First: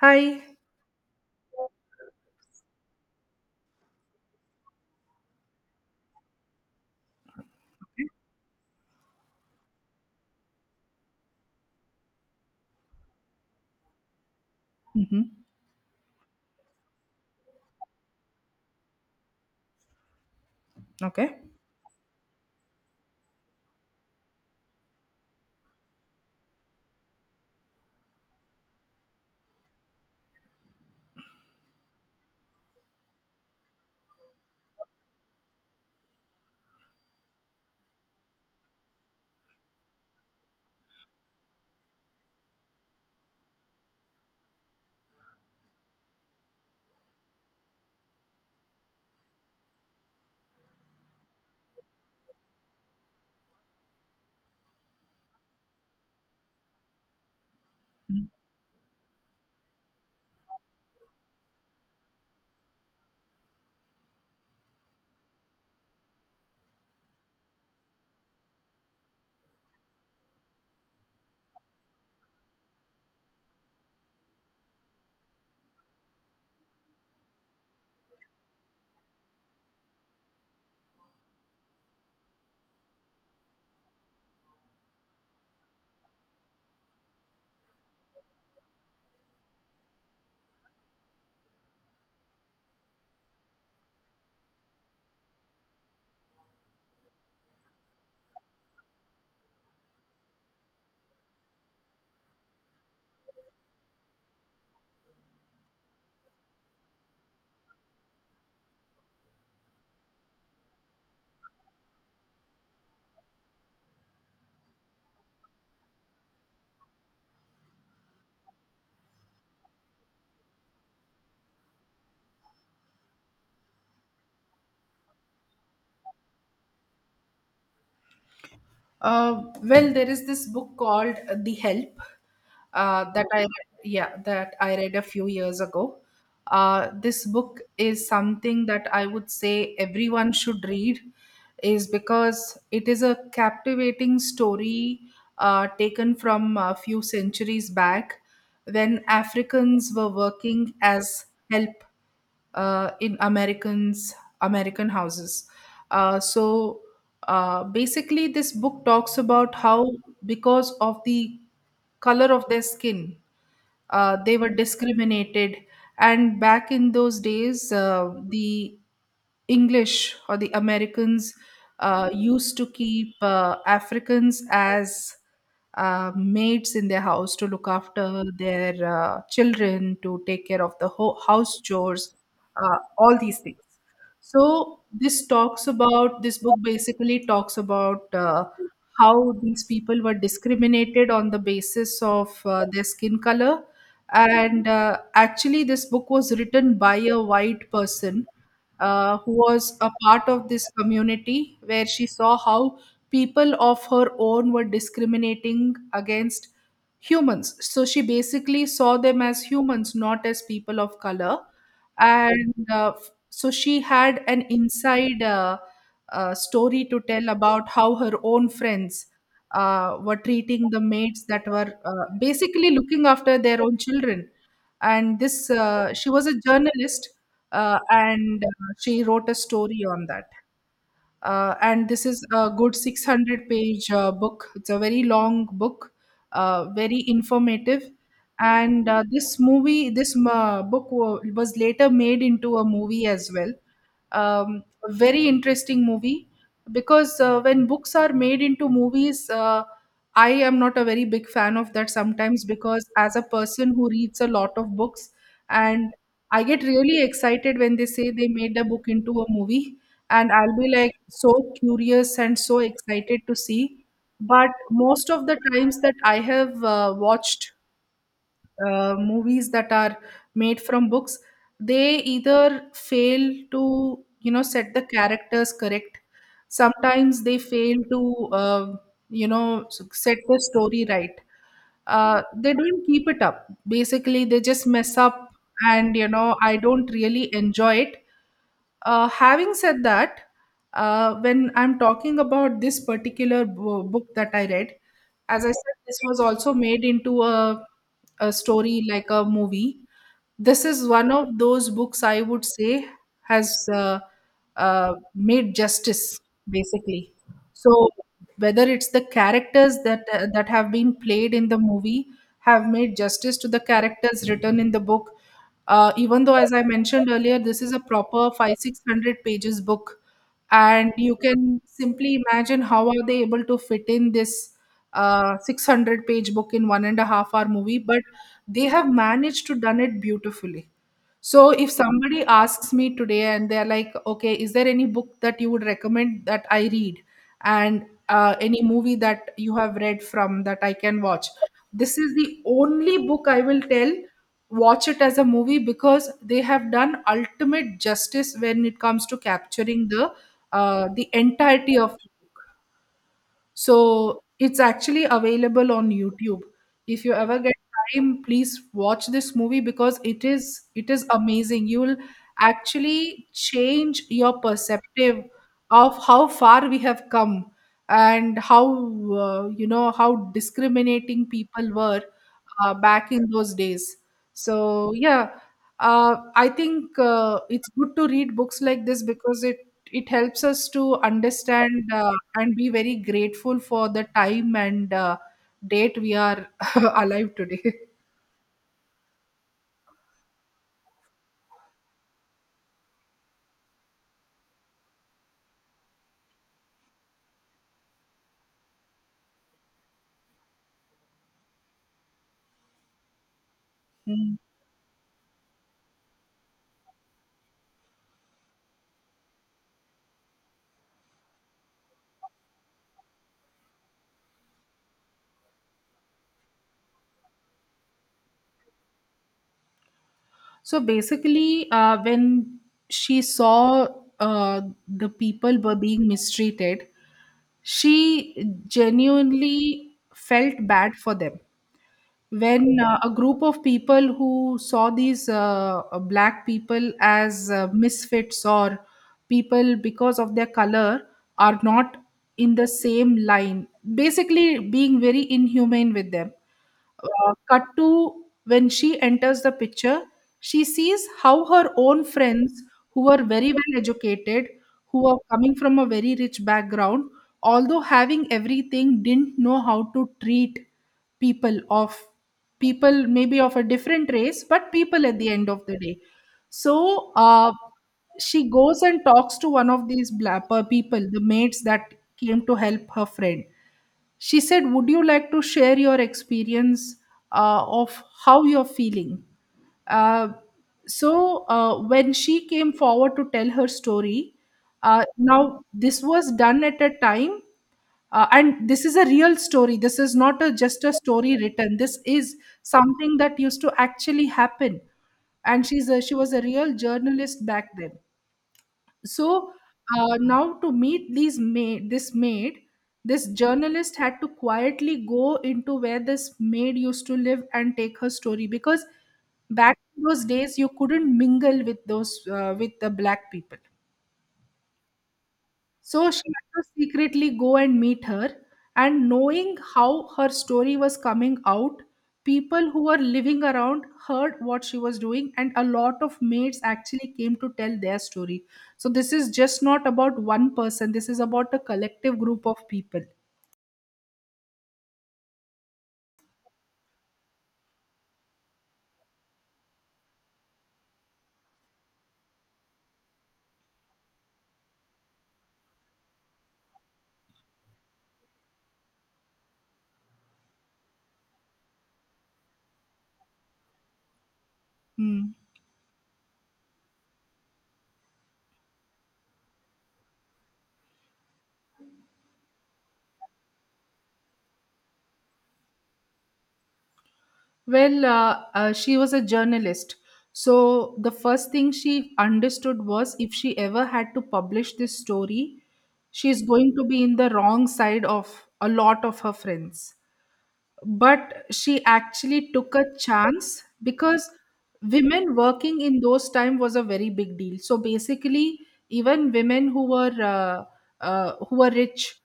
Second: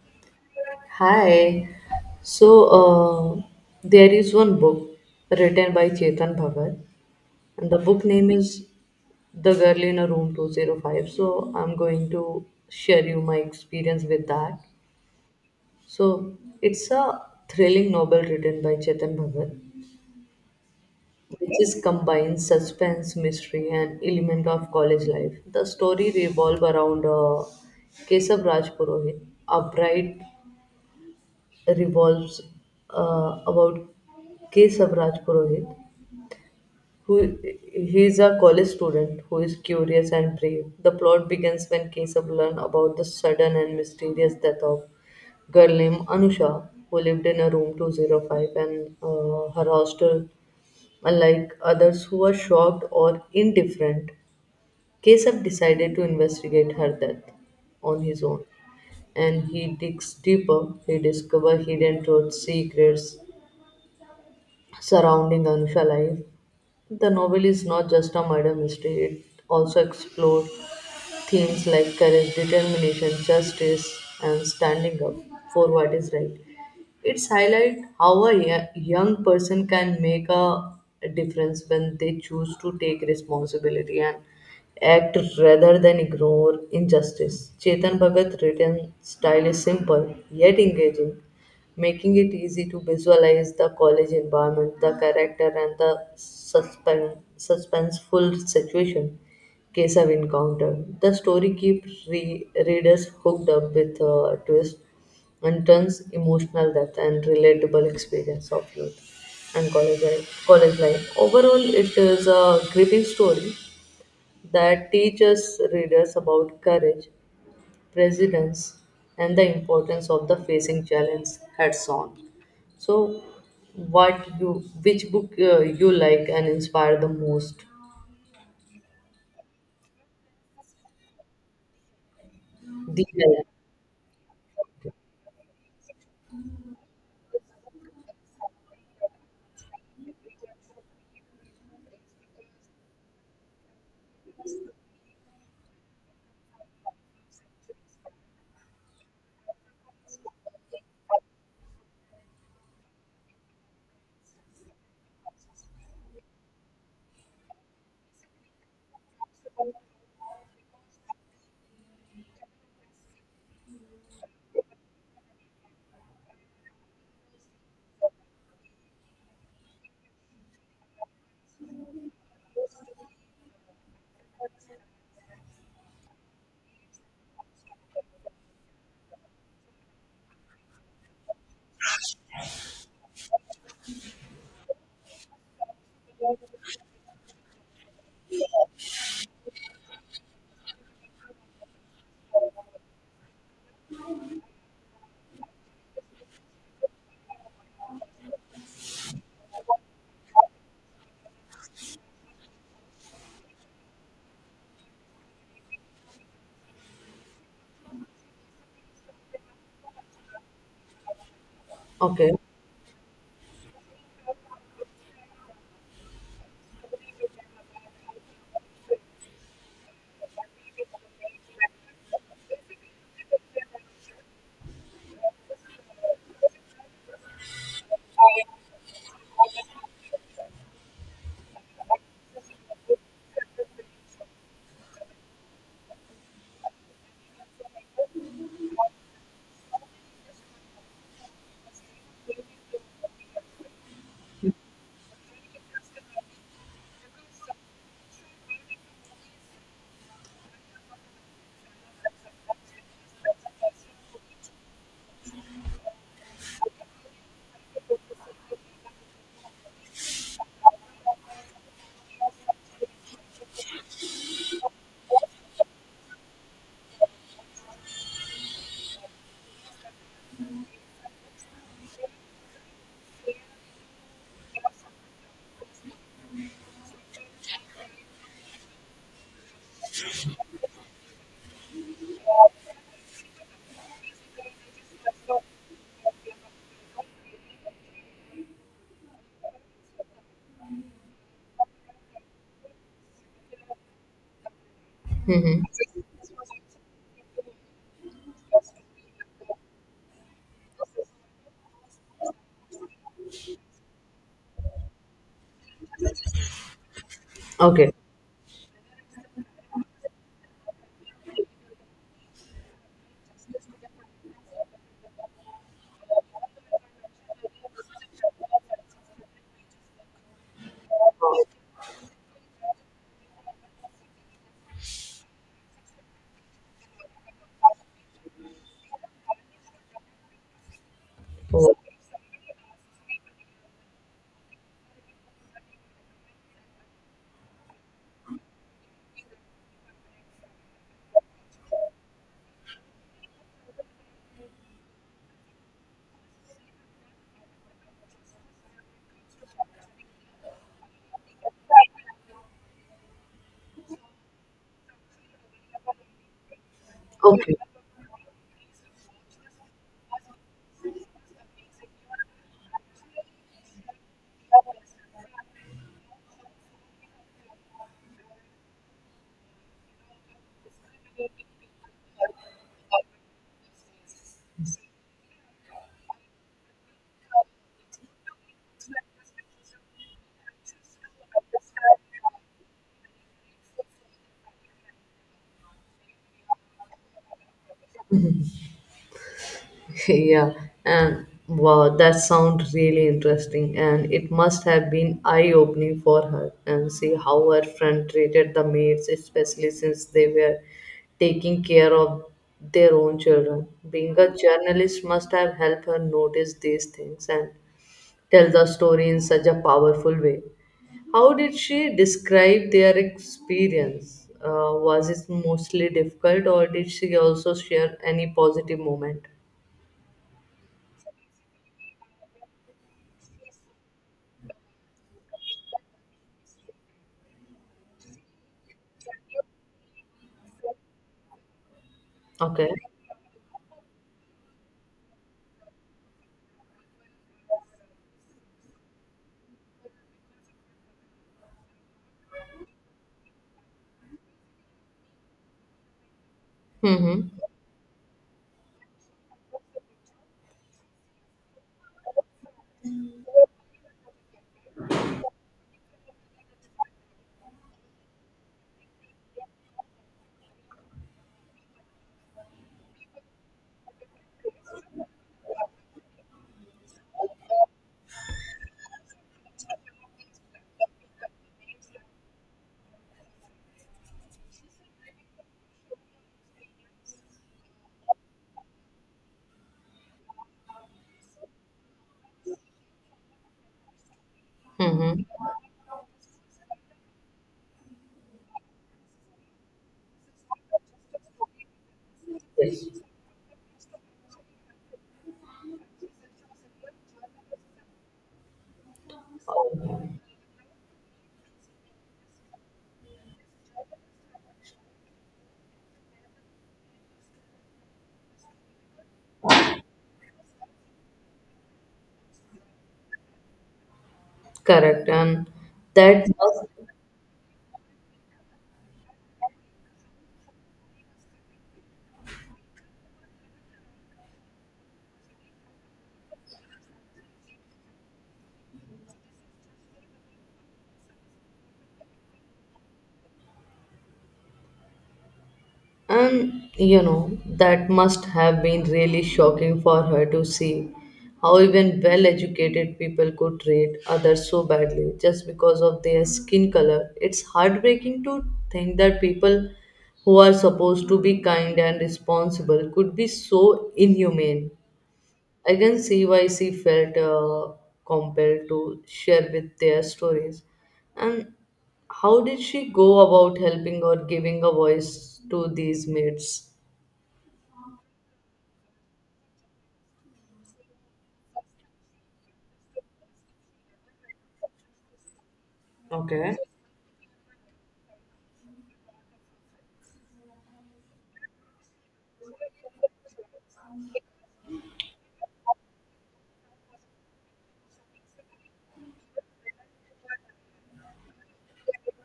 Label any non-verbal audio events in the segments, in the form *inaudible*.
Hi. Hi. So, there is one book written by Chetan Bhagat, and the book name is The Girl in a Room 205. So, I'm going to share you my experience with that. Mm-hmm. So, it's a thrilling novel written by Chetan Bhagat, Okay. which is combines suspense, mystery, and element of college life. The story revolves around Keshav Raj Purohit, a bright revolves about K. Savraj Purohit, who he is a college student who is curious and brave. The plot begins when Keshav learns about the sudden and mysterious death of girl named Anusha, who lived in a room 205 and her hostel. Unlike others who were shocked or indifferent, Keshav decided to investigate her death on his own and he digs deeper. He discovers hidden truths, secrets, surrounding Anusha life. The novel is not just a murder mystery, it also explores themes like courage, determination, justice, and standing up for what is right. It's highlight how a young person can make a difference when they choose to take responsibility and act rather than ignore injustice. Chetan Bhagat written style is simple yet engaging, making it easy to visualize the college environment, the character, and the suspenseful situation case have encountered. The story keeps readers hooked up with twists and turns, emotional depth, and relatable experience of youth and college life. College life. Overall, it is a gripping story that teaches readers about courage, presence and the importance of the facing challenge heads on. So, what you which book you like and inspire the most? Well, there is this book called The Help, The that I, yeah, that I read a few years ago. This book is something that I would say everyone should read, is because it is a captivating story, taken from a few centuries back when Africans were working as help, in American houses. Uh, so basically, this book talks about how, because of the color of their skin, they were discriminated, and back in those days the English or the Americans used to keep Africans as maids in their house to look after their children, to take care of the house chores, all these things. So this book basically talks about how these people were discriminated on the basis of their skin color. And actually this book was written by a white person who was a part of this community, where she saw how people of her own were discriminating against humans. So she basically saw them as humans, not as people of color. okay, And so she had an inside, story to tell about how her own friends were treating the maids that were basically looking after their own children. And this, she was a journalist, and she wrote a story on that, and this is a good 600 page book, it's a very long book, very informative. And this book was later made into a movie as well, a very interesting movie, because when books are made into movies, I am not a very big fan of that sometimes, because as a person who reads a lot of books, and I get really excited when they say they made a book into a movie, and I'll be like so curious and so excited to see. But most of the times that I have watched movies that are made from books, they either fail to, you know, set the characters correct. Sometimes they fail to, you know, set the story right. They don't keep it up. Basically, they just mess up, and, you know, I don't really enjoy it. Having said that, when I'm talking about this particular book that I read, as I said, this was also made into a story, like a movie. This is one of those books I would say has made justice, basically. So okay, whether it's the characters that have been played in the movie have made justice to the characters written in the book, even though, as I mentioned earlier, this is a proper five six hundred pages book, and you can simply imagine how are they able to fit in this 600 page book in 1.5 hour movie. But they have managed to done it beautifully. So if somebody asks me today and they're like, okay, is there any book that you would recommend that I read, and any movie that you have read from that I can watch? This is the only book I will tell, watch it as a movie, because they have done ultimate justice when it comes to capturing the, entirety of the book. So it's actually available on YouTube. If you ever get okay, time, please watch this movie, because it is amazing. You will actually change your perceptive of how far we have come, and how, you know, how discriminating people were back in those days. So yeah, I think it's good to read books like this, because it helps us to understand, and be very grateful for the time and date we are *laughs* alive today. *laughs* yeah, and wow, that sounds really interesting. And it must have been eye-opening for her and see how her friend treated the maids, especially since they were taking care of their own children. Being a Mm. journalist must have helped her notice these things and tell the story in such a powerful way. How did she describe their experience? Was it mostly difficult, or did she also share any positive moment? So basically, when she saw the people were being mistreated, she genuinely felt bad for them. Okay. When a group of people who saw these black people as misfits, or people because of their color are not in the same line, basically being very inhumane with them, Mm-hmm. Cut to when she enters the picture, she sees how her own friends, who are very well educated, who are coming from a very rich background, although having everything, didn't know how to treat people of people, maybe of a different race, but people at the end of the day. So she goes and talks to one of these people, the maids that came to help her friend. She said, "Would you like to share your experience of how you're feeling?" Uh, so, when she came forward to tell her story, Mm-hmm. now this was done at a time, and this is a real story. This is not just a story written. This is Yes. something that used to actually happen. And she was a real journalist back then. So now to meet this maid, this journalist had to quietly go into where this maid used to live and take her story, because back in those days you couldn't mingle with those, with the black people. Correct. So she that had must, to secretly go and meet her. And knowing how her story was coming out, people who were living around heard what she was doing, and a lot of maids actually came to tell their story. So this is just not about one person, this is about a collective group of people. and you know, that must have been really shocking for her to see how even well-educated people could treat others so badly just because of their skin color. It's heartbreaking to think that people who are supposed to be kind and responsible could be so inhumane. Hmm. I can see why she felt compelled to share with their stories. And how did she go about helping or giving a voice to these maids? Well, she was a journalist. So the first thing she understood was, if she ever had to publish this story, she's Okay. going to be in the wrong side of a lot of her friends. But she actually took a chance, because women working in those time was a very big deal. So basically, even women who were rich,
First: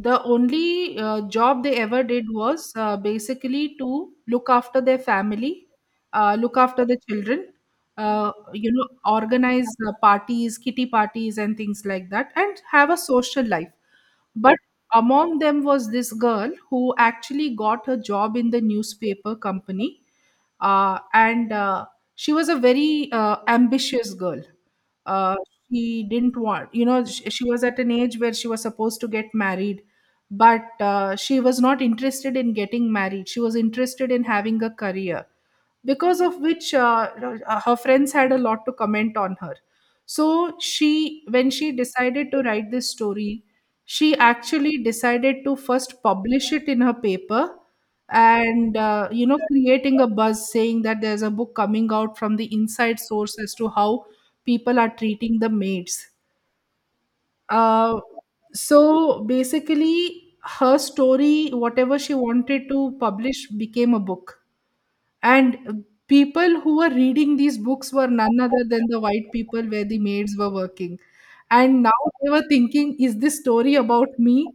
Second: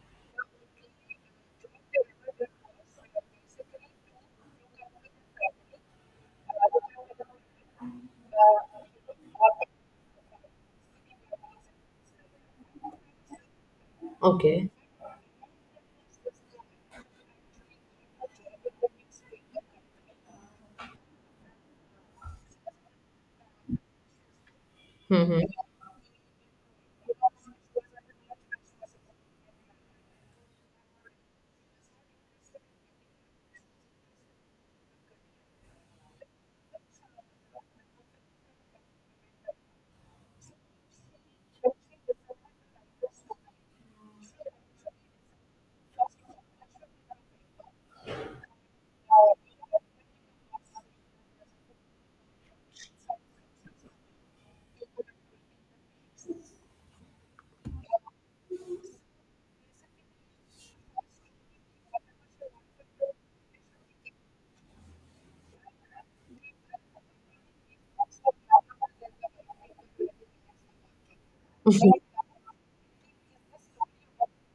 the only job they ever did was basically to look after their family, look after the children, you know, organize parties, kitty parties, and things like that, and have a social life. But Okay. among them was this girl who actually got a job in the newspaper company, and she was a very ambitious girl. Uh, Mm-hmm. she didn't want, you know, she was at an age where she was supposed to get married, but she was not interested in getting married. She was interested in having a career, because of which her friends had a lot to comment on her. So she, when she decided to write this story, she actually decided to first publish it in her paper and, you know, creating a buzz, saying that there's a book coming out from the inside source, as to how people are treating the maids. uh, so basically, her story, whatever she wanted to publish, became a book, and people who were reading these books were none other than the white people where the maids were working. And now they were thinking, is this story about me?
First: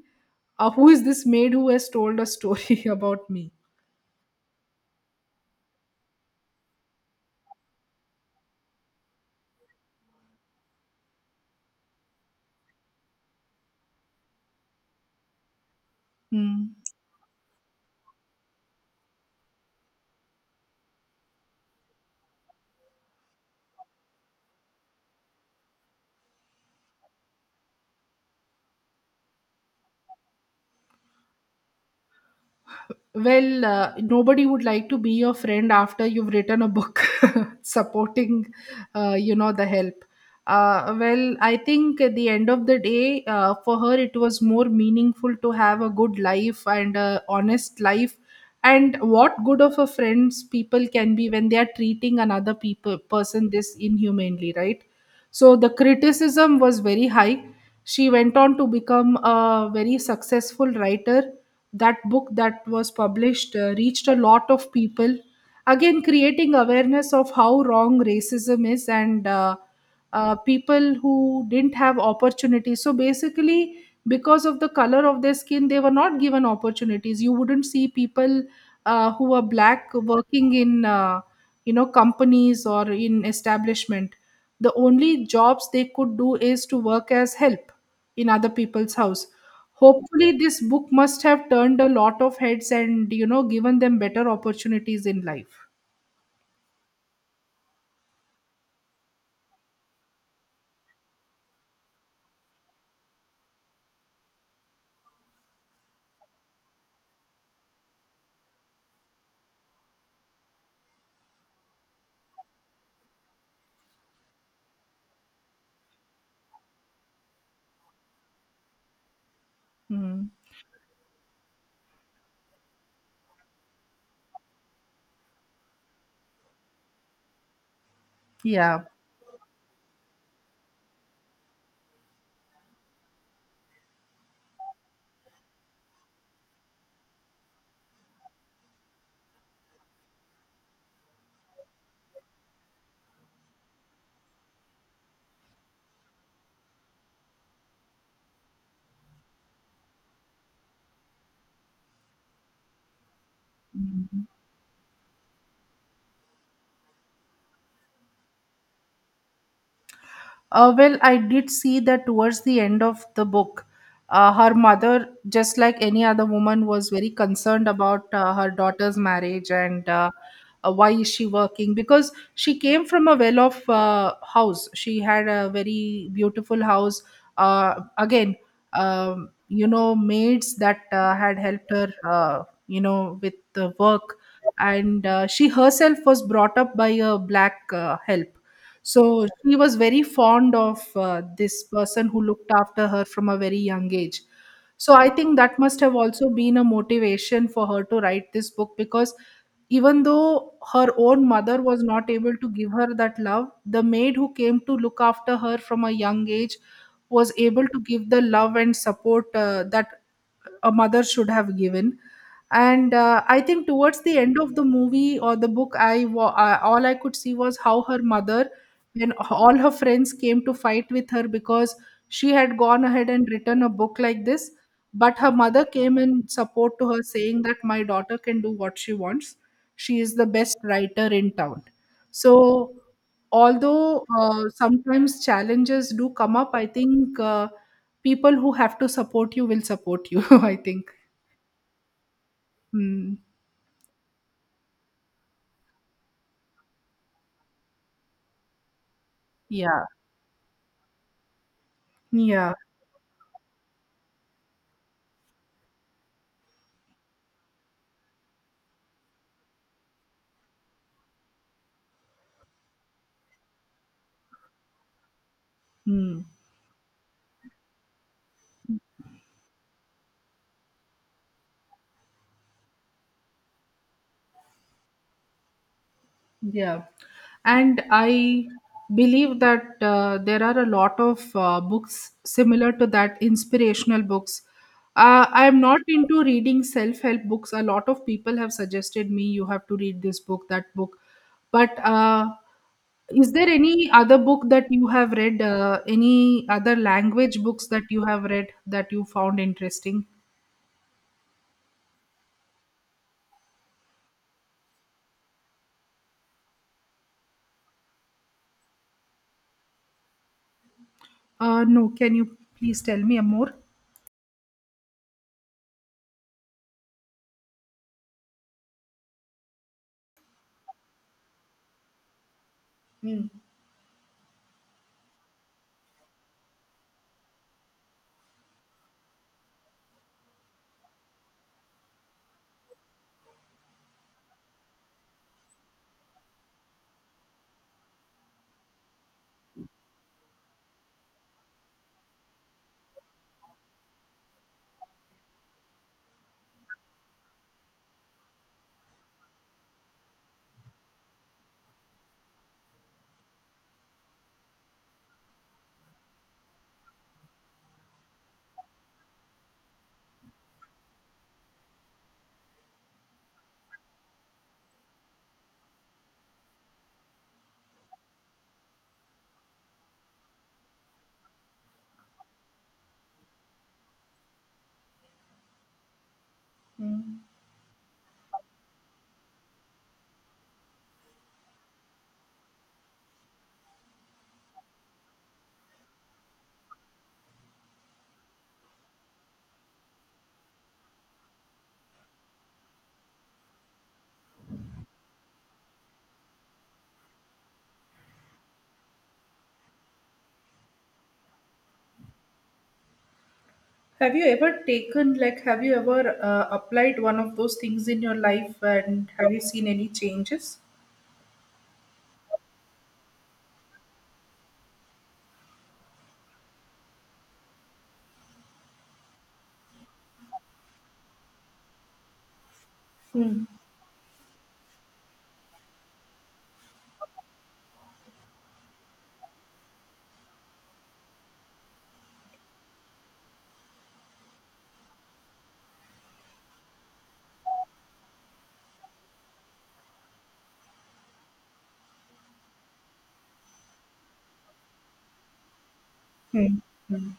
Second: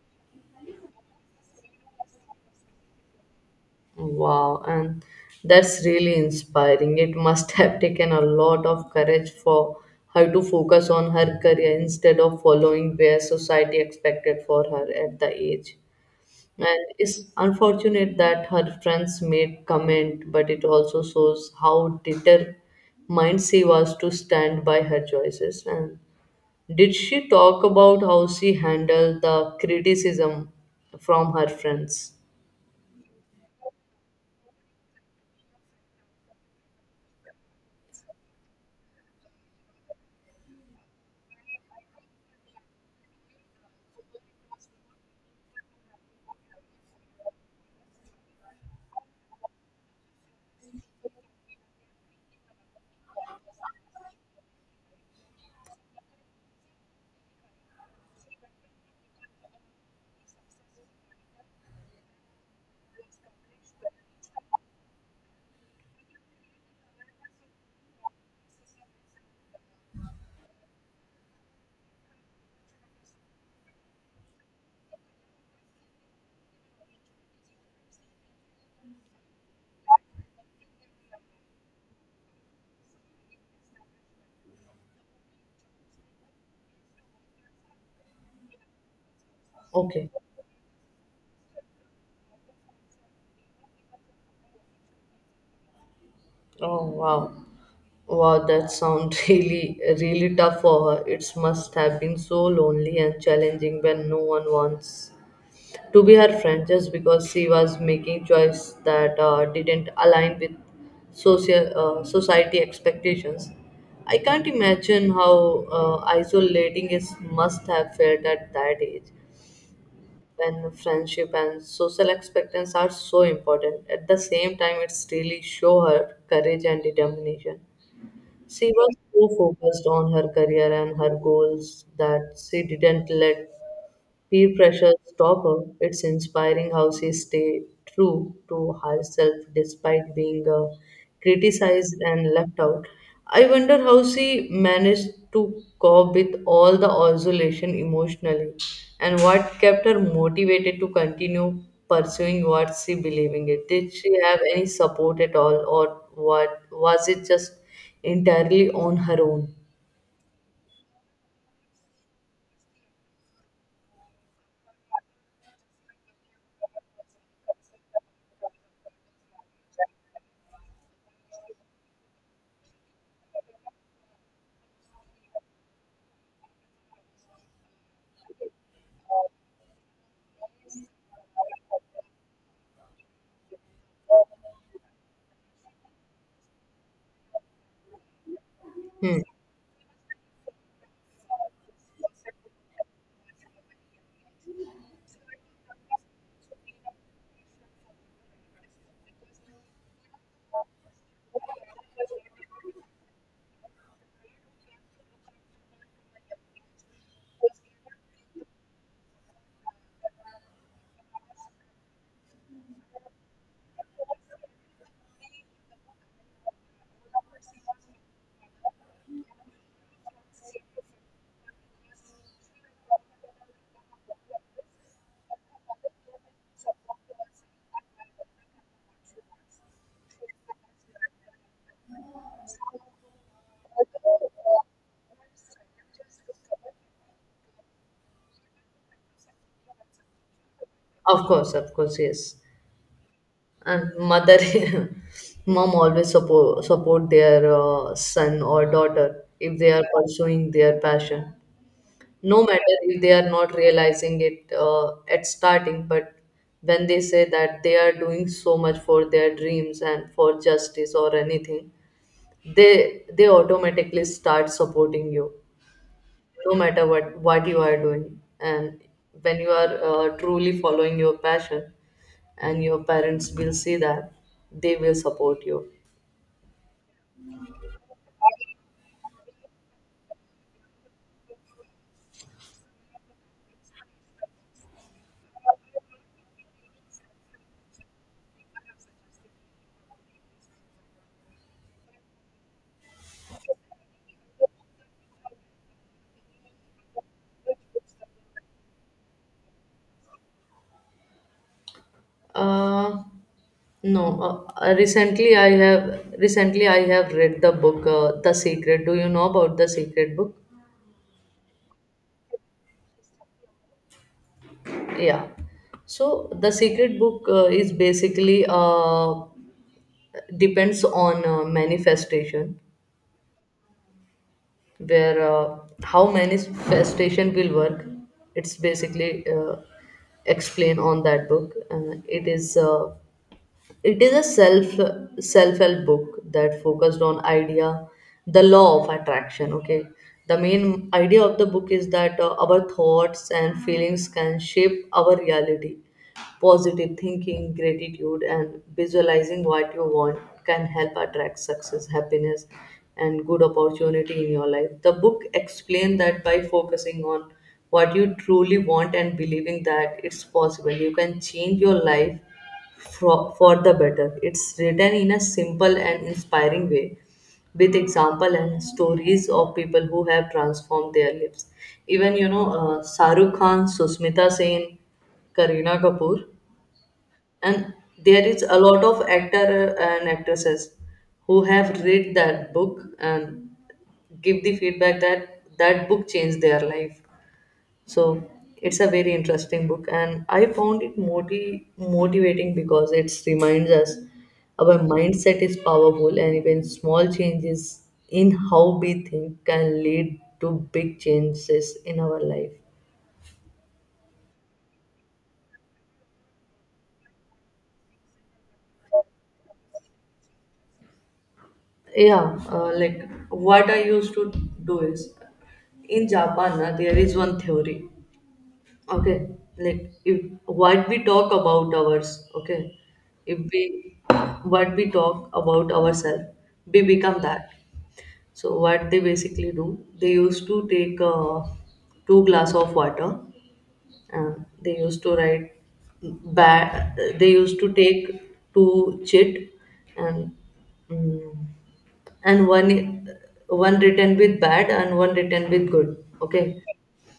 Who is this maid who has told a story *laughs* about me? Wow. And that's really inspiring. It must have taken a lot of courage for her to focus on her career instead of following where society expected for her at the age. Hmm. And it's unfortunate that her friends made comment, but it also shows how determined she was to stand by her choices. And did she talk about how she handled the criticism from her friends? Well, nobody would like to be your friend after you've written a book *laughs* supporting, you know, the help. Well, I think at the end of the day, for her, it was more meaningful to have a good life and a honest life. And what good of a friends people can be when they are treating another people person this inhumanely, right? So the criticism was very high. She went on to become a very successful writer that book that was published reached a lot of people again creating awareness of how wrong racism is and people who didn't have opportunities so basically because of the color of their skin they were not given opportunities you wouldn't see people who are black working in you know companies or in establishment the only jobs they could do is to work as help in other people's house Okay. Hopefully, this book must have turned a lot of heads and, you know, given them better opportunities in life. Oh wow. Wow, that sounds *laughs* really, really tough for her. It must have been so lonely and challenging when no one wants to be her friend just because she was making choice that didn't align with social society expectations. I can't imagine how isolating it must have felt at that age Mm. when friendship and social expectations are so important. At the same time, it's really show her courage and determination. She Yeah. was so focused on her career and her goals that she didn't let peer pressure stopper. It's inspiring how she stayed true to herself despite being criticized and left out. I wonder how she managed to cope with all the isolation emotionally and what kept her motivated to continue pursuing what she believing it. Did she have any support at all or what was it just entirely on her own? Well, I did see that towards the end of the book, her mother, just like any other woman, was very concerned about her daughter's marriage and why is she working? Because she came from a well-off house. She had a very beautiful house. Again, you know, maids that had helped her, you know, with the work, and she herself was brought up by a black help Hmm. so she was very fond of this person who looked after her from a very young age. So I think that must have also been a motivation for her to write this book because even though her own mother was not able to give her that love, the maid who came to look after her from a young age was able to give the love and support that a mother should have given. And I think towards the end of the movie or the book all I could see was how her mother, when all her friends came to fight with her because she had gone ahead and written a book like this, but her mother came in support to her saying that my daughter can do what she wants, she is the best writer in town. So although sometimes challenges do come up, I think people who have to support you will support you, *laughs* I think. Of course, yes. Hmm. And mother *laughs* mom always support their son or daughter if they are Yeah. pursuing their passion, no Yeah. matter if they are not realizing it at starting, but when they say that they are doing so much for their dreams and for justice or anything, they automatically start supporting you Hmm. no matter what you are doing. And when you are truly following your passion and your parents will see that, they will support you. Yeah, and I believe that there are a lot of books similar to that, inspirational books. I am not into reading self-help books. A lot of people have suggested me, you have to read this book, that book. But Is there any other book that you have read, any other language books that you have read, that you found interesting? Uh, no recently I have read the book, the Secret. Do you know about the Secret book? No, can you please tell me a more? Yeah, so the Secret book is basically depends on manifestation, Hmm. where how manifestation will work. It's basically explained on that book. It is a self help book that focused on idea, the law of attraction. Okay, the main idea of the book is that our thoughts and feelings can shape our reality. Positive thinking, gratitude, and visualizing what you want can help attract success, happiness, and good opportunity in your life. The book explained that by focusing on what you truly want and believing that it's possible, you can change your life for the better. It's written in a simple and inspiring way with example and stories of people who have transformed their lives. Even, you know, Sarukh Khan, Susmita Sen, Kareena Kapoor, and there is a lot of actor and actresses who have read that book and give the feedback that that book changed their life. So it's a very interesting book, and I found it motivating because it reminds us our mindset is powerful and even small changes in how we think can lead to big changes in our life. Have you ever taken, like, have you ever applied one of those things in your life and have you seen any changes? Yeah, like what I used to do is, in Japan na, there is one theory. Okay, like if what we talk about ours, okay, if Hmm. we what we talk about ourselves, we become that. So what they basically do, they used to take two glass of water. Uh, they used to write bad. They used to take two chit and mm, and one one written with bad and one written with good. Okay, Hmm. Hmm.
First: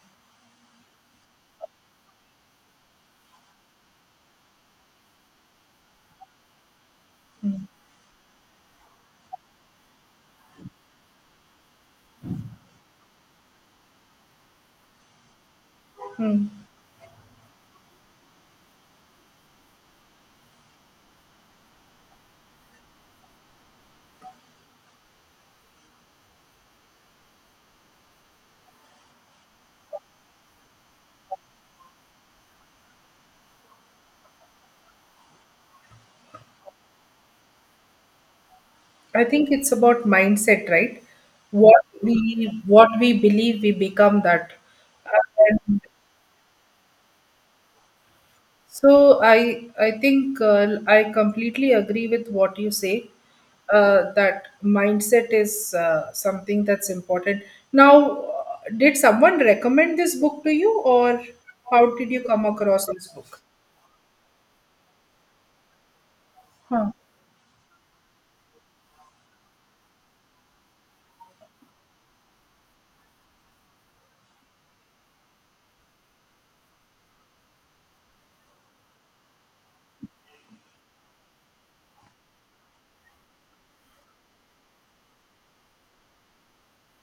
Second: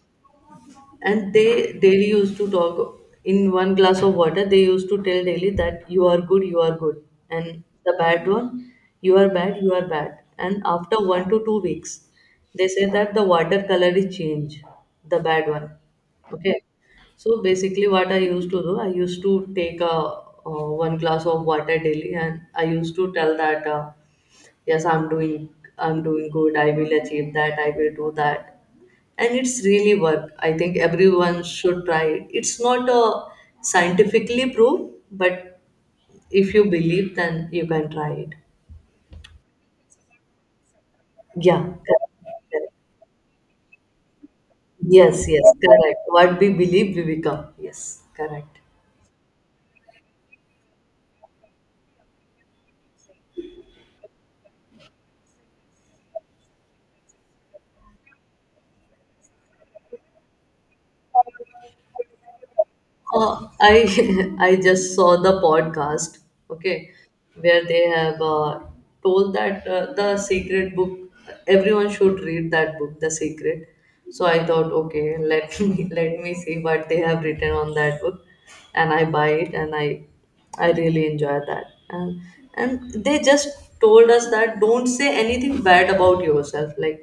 and they daily used to talk in one glass of water, they used to tell daily that you are good, you are good, and Hmm. the bad one, you are bad, you are bad. And after 1 to 2 weeks, they say that the water color is change, the bad one. Hmm. Okay, so basically what I used to do, I used to take a one glass of water daily, and I used to tell that yes I'm doing good, I will achieve that, I will do that. And it's really work. I think everyone should try it. It's not a scientifically proved, but if you believe then you can try it. I think it's about mindset, right? Yeah. What Correct, we correct. what we believe, we become that. Yes, yes, And correct. What we believe, we become. Yes, correct. So I think I completely agree with what you say. That mindset is something that's important. Now, did someone recommend this book to you, or how did you come across this book? I *laughs* I just saw the podcast, okay, Huh. where they have told that the Secret book, everyone should read that book, The Secret. So I thought, okay, let *laughs* me let me see what they have written on that book, and I buy it, and I really enjoy that. And they just told us that don't say anything bad about yourself, like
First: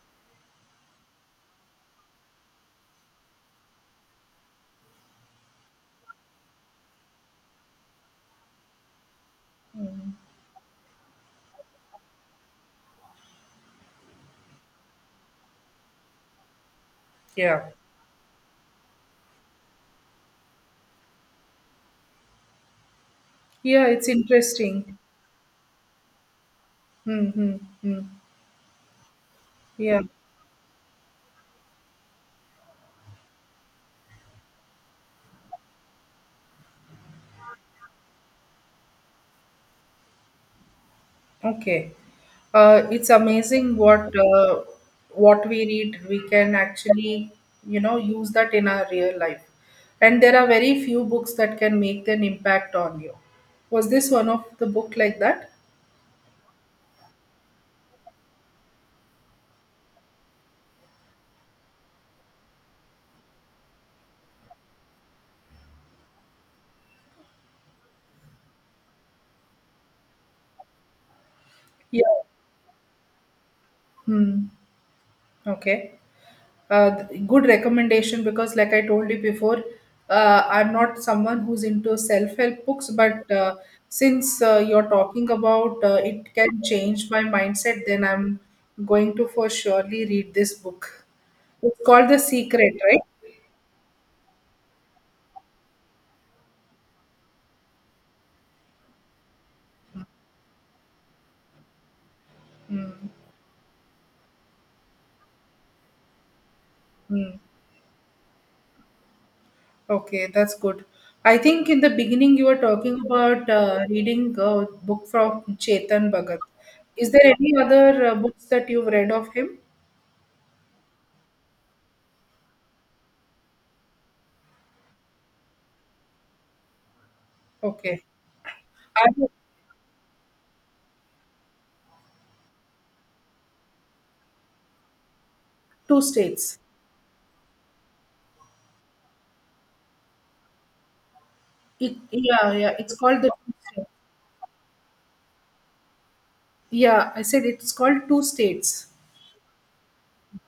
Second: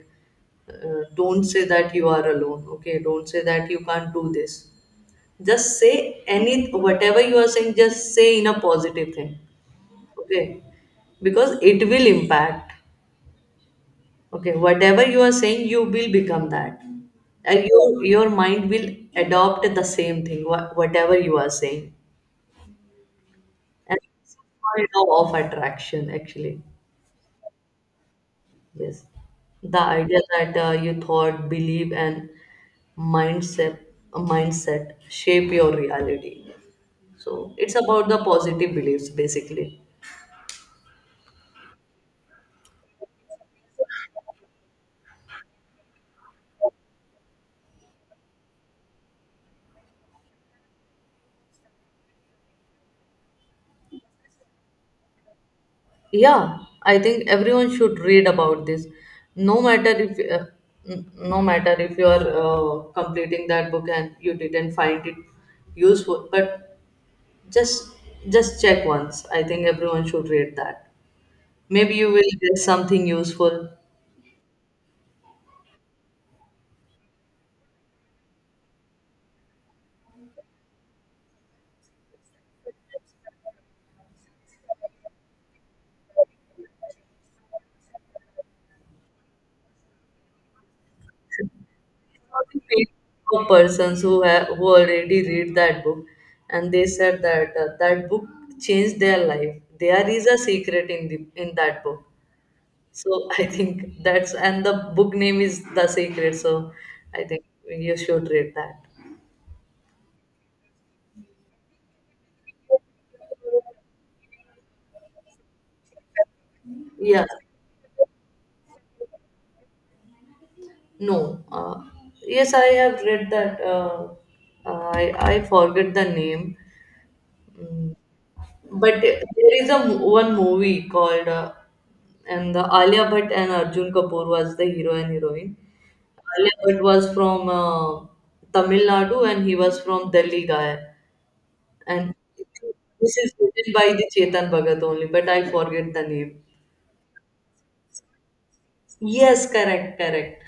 don't say that you are alone, okay, don't say that you can't do this, just say any whatever you are saying, just say in a positive thing. Okay. Because it will impact. Okay. Whatever you are saying, you will become that. And Yeah. your mind will adopt the same thing, whatever you are saying. Yeah, And it's it's interesting. called law of attraction, actually. Mm-hmm. Mm-hmm. Yes. The Yeah. idea that you thought, believe, and mindset mindset shape your reality. So it's about the positive beliefs basically. Okay. It's amazing what we read. We can actually, you know, use that in our real life. And there are very few books that can make an impact on you. Was this one of the book like that? Yeah, I think everyone should read about this. No matter if no matter if you are completing that book and you didn't find it useful, but just just check once. I think everyone should read that. Maybe Yeah. you will get something useful. Hmm. Okay. Good recommendation, because like I told you before, I'm not someone who's into self-help books, but since you're talking about it can change my mindset, then I'm going to for surely read this book. It's called The Secret, Or right? persons who have who already read that book, and they said that that book changed their life. There is a secret in that book. Mm. So *laughs* I think that's, and the book name is The Secret. So I Mm. think you should read that. Okay, that's good. I think in the beginning you were talking about reading a book from Chetan Bhagat. Is there Yeah. any other books that you've read of him? No. Yes, I have read that. I forget the name, Okay. but I've there is a one movie called and the Alia Bhatt and Arjun Kapoor was the hero and heroine. Two Alia states. Bhatt was from Tamil Nadu and he was from Delhi guy. It, And yeah, yeah, it's this called the— is written by the Chetan Bhagat only, but I forget the name. Yeah, I said it's called Two States. Yes, correct, correct.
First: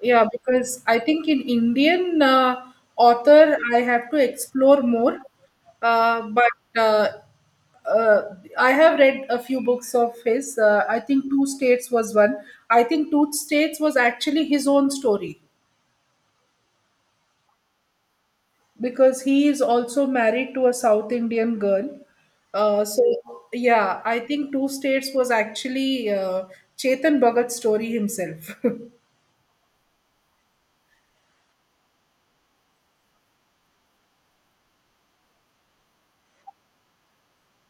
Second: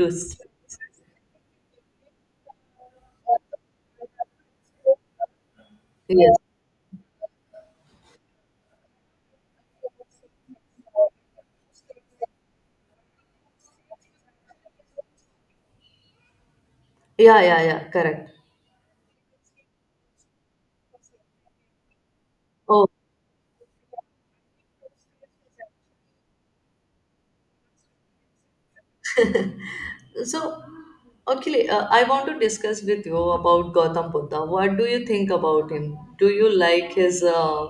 Yeah, because I think in Indian author, I have to explore more. Yes. But uh, I have read a few books of his. I think Two States was one. I think Two States was actually his own story, Yeah. Yeah, yeah, yeah, correct. because he is also married to a South Indian girl. Uh, Oh, so yeah, I think Two States was actually Chetan Bhagat's story himself. so okay, I want to discuss with you about Gautam Buddha. What do you think about him? Do you like his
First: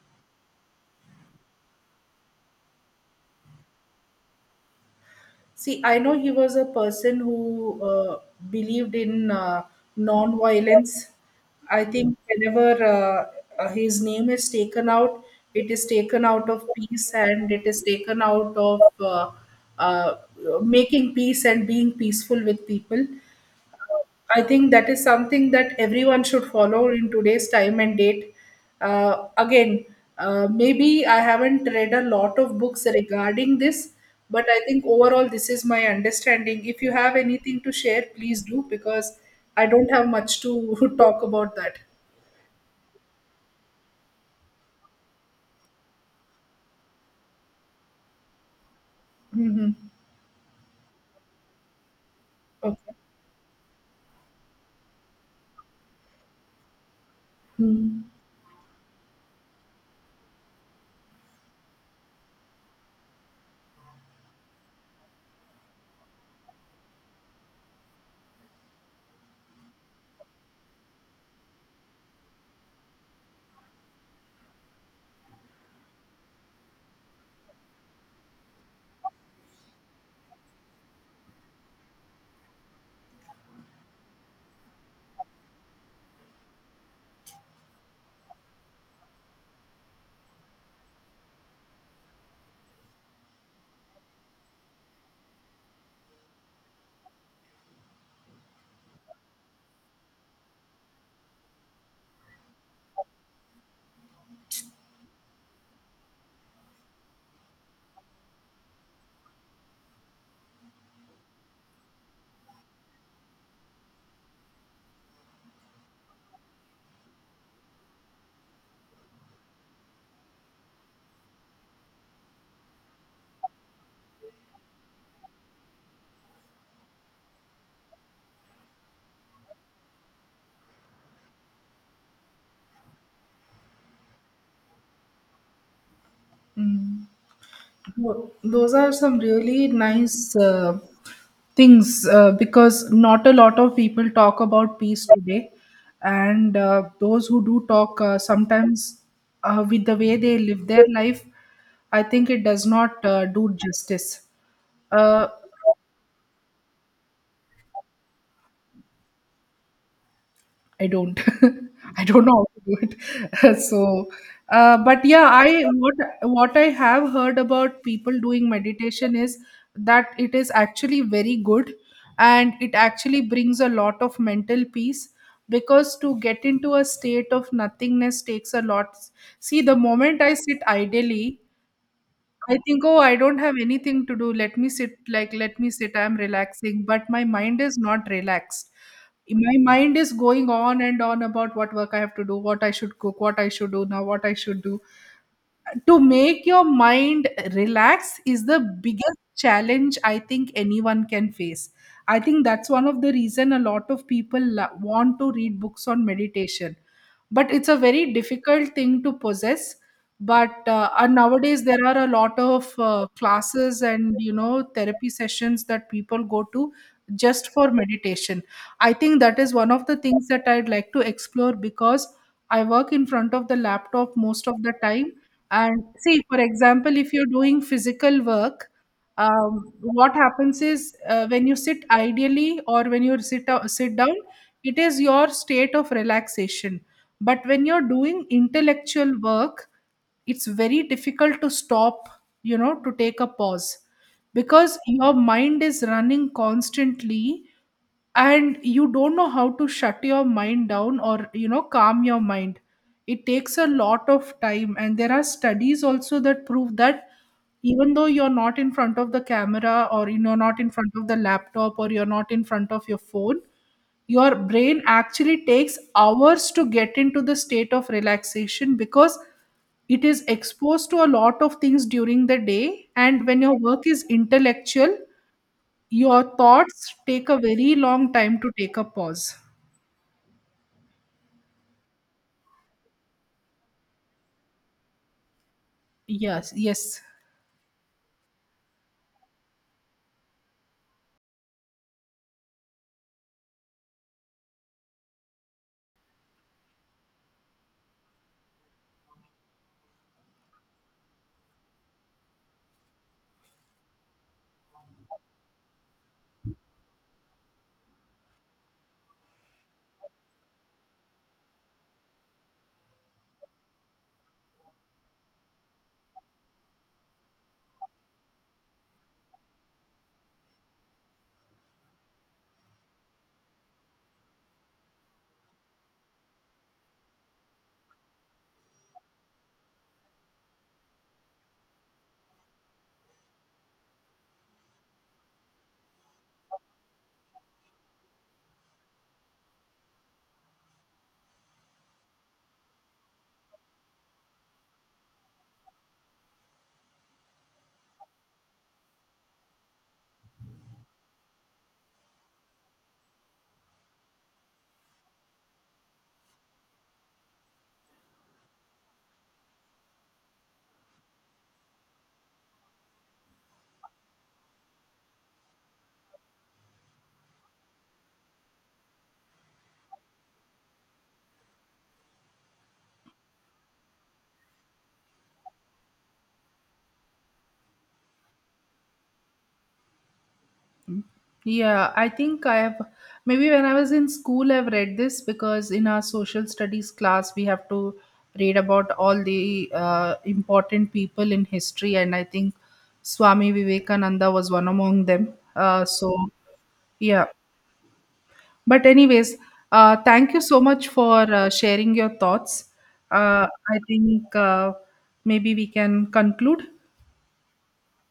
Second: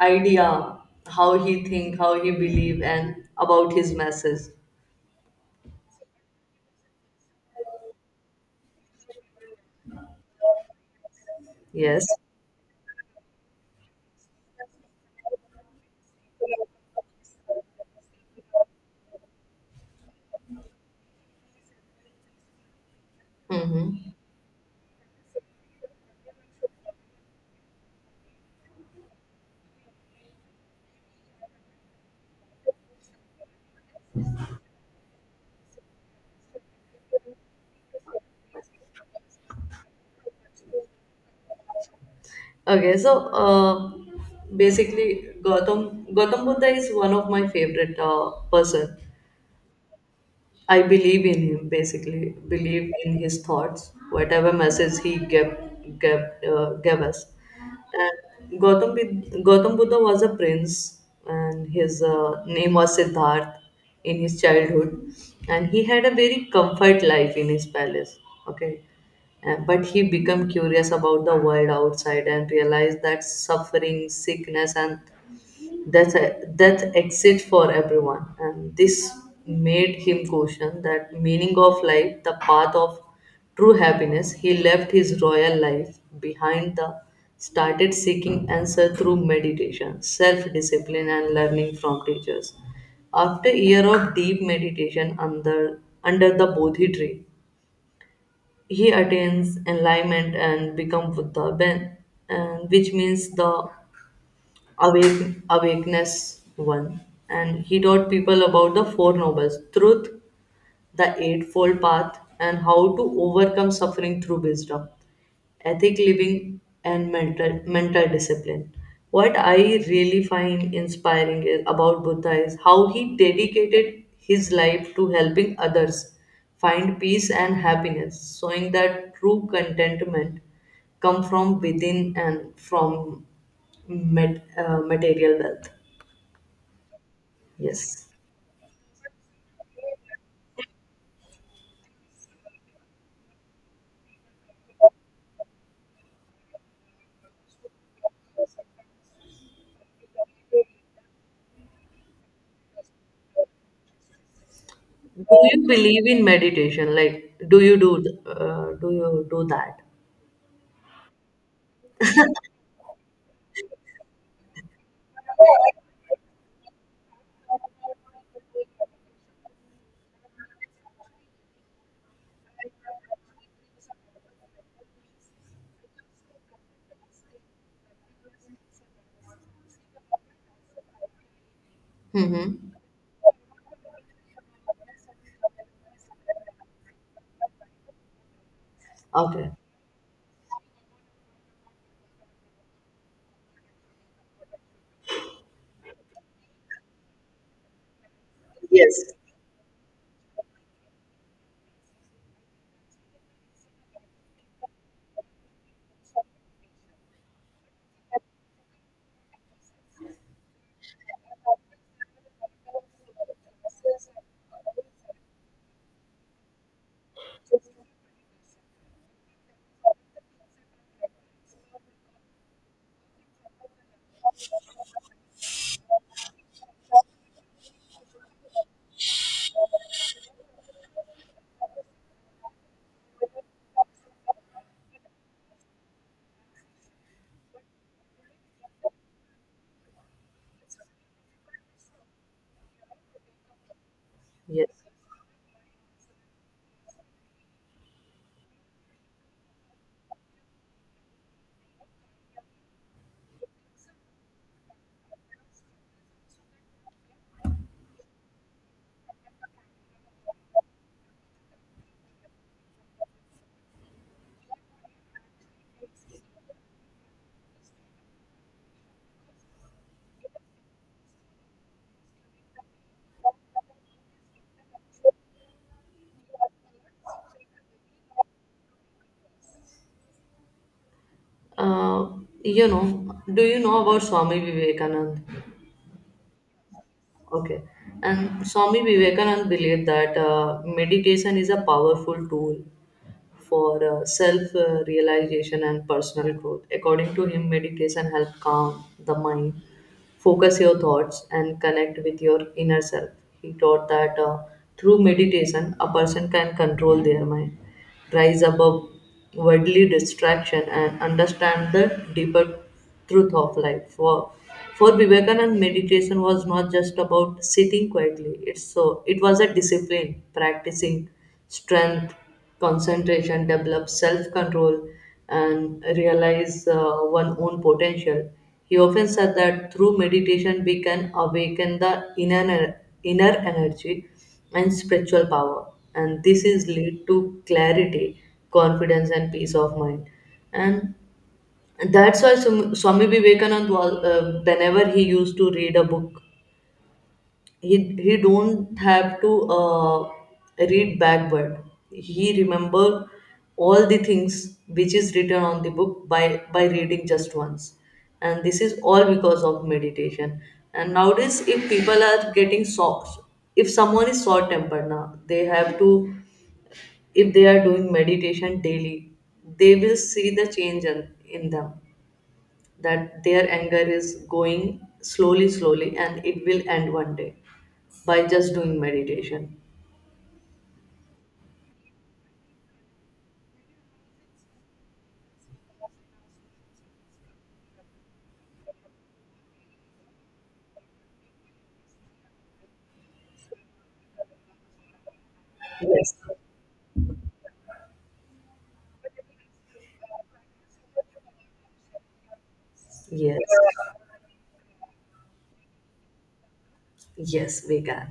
idea, how he think, how he believe, and about his message? *laughs* See, I know he was a person who believed in non-violence. I Yes. think whenever his name is taken out, it is taken out of peace and it is taken out of uh, making peace and being peaceful with people. Mm-hmm. I think that is something that everyone should follow in today's time and date. Uh, again, Maybe I haven't read a lot of books regarding this, but I think overall this is my understanding. If you have anything to share, please do, because I don't have much to *laughs* talk about that. Okay, so basically, Gautam Buddha is one of my favorite person. Hmm. I believe in him, basically, believe Okay. in his thoughts, whatever message gave, gave us. Hmm. And Gautam Buddha was a prince, and his name was Siddharth in his childhood. And he had a very comfort life in his palace. Okay. But he became curious about the world outside and realized that suffering, sickness, and that's that exit for everyone. And this made him question that meaning of life, the path of true happiness. He left his royal life behind the started seeking answer through meditation, self-discipline and learning from teachers. After year of deep meditation under the Bodhi tree, he attains enlightenment and become Buddha, ben, and which means the Awake, Awakeness 1. And he taught people about the Four Nobles truth, the Eightfold Path, and how to overcome suffering through wisdom, ethic living, and mental discipline. What I really find inspiring is, about Buddha is how he dedicated his life to helping others find peace and happiness, showing that true contentment come from within and from material wealth. Yes. Those are some really nice things, because not a lot of people talk about peace today. And those who do talk, sometimes with the way they live their life, I think it does not do justice. Uh, Do you believe in meditation? Like, do you do do you do that? I don't. *laughs* I don't know how to do it. *laughs* But yeah, I what I have heard about people doing meditation is that it is actually very good, and it actually brings a lot of mental peace, because to get into a state of nothingness takes a lot. See, the moment I sit idly, I Mm-hmm. think, oh, I don't have anything to do. Let me sit, like, let me sit. I'm relaxing. But my mind is not relaxed. Okay. My mind is going on and on about what work I have to do, what I should cook, what I should do now, what I should do to make your mind relax is the Yes. biggest challenge. I think anyone can face— I think that's one of the reason a lot of people want to read books on meditation, but it's a very difficult thing to possess. But and Nowadays there are a lot of classes and, you know, therapy sessions that people go to just for meditation. I think that is one of the things that I'd like to explore because I work in front of the laptop most of the time. And see, for example, if you're doing physical work, what happens is, when you sit ideally or when you sit, sit down, it is your state of relaxation. But when you're doing intellectual work, it's very difficult to stop, you know, to take a pause, Yes. because your mind is running constantly and you don't know how to shut your mind down or, you know, calm your mind. It takes a lot of time, and there are studies also that prove that even though you're not in front of the camera, or, you know, not in front of the laptop, or you're not in front of your phone, your brain actually takes hours to get into the state of relaxation because it is exposed to a lot of things during the day. And when your work is intellectual, your thoughts take a very long time to take a pause. Uh, you know, do you know about Swami Vivekanand? Yes. Yes. Okay. And Swami Vivekanand believed that meditation is a powerful tool for self realization and personal growth. According to him, meditation helps calm the mind, focus your thoughts, and connect with your inner self. He taught that through meditation, a person can control their mind, rise above worldly distraction and understand the deeper truth of life. For Vivekananda, meditation was not just about sitting quietly. It's so it was a discipline, practicing strength, concentration, develop self control, and realize one own potential. He often said that through meditation we can awaken the inner energy and spiritual power, and this is lead to clarity, confidence, and peace of mind. And that's why Swami Vivekananda was whenever he used to read a book, he he don't have to uh, read backward, he remember all the things which is written on the book by reading just once. And this is all because of meditation. And nowadays if people are getting short, if someone is short tempered now, they have to, if they are doing meditation daily, they will see the change in them, that their anger is going slowly, slowly, and it will end one day by just doing meditation. Yeah, I think I have, maybe when I was in school, I've read this, because in our social studies class, we have to read about all the important people in history, and I think Swami Vivekananda was one among them. Yes, Yeah, but, anyways, thank you so much for sharing your thoughts. yes, I think maybe we can conclude. yes, we can.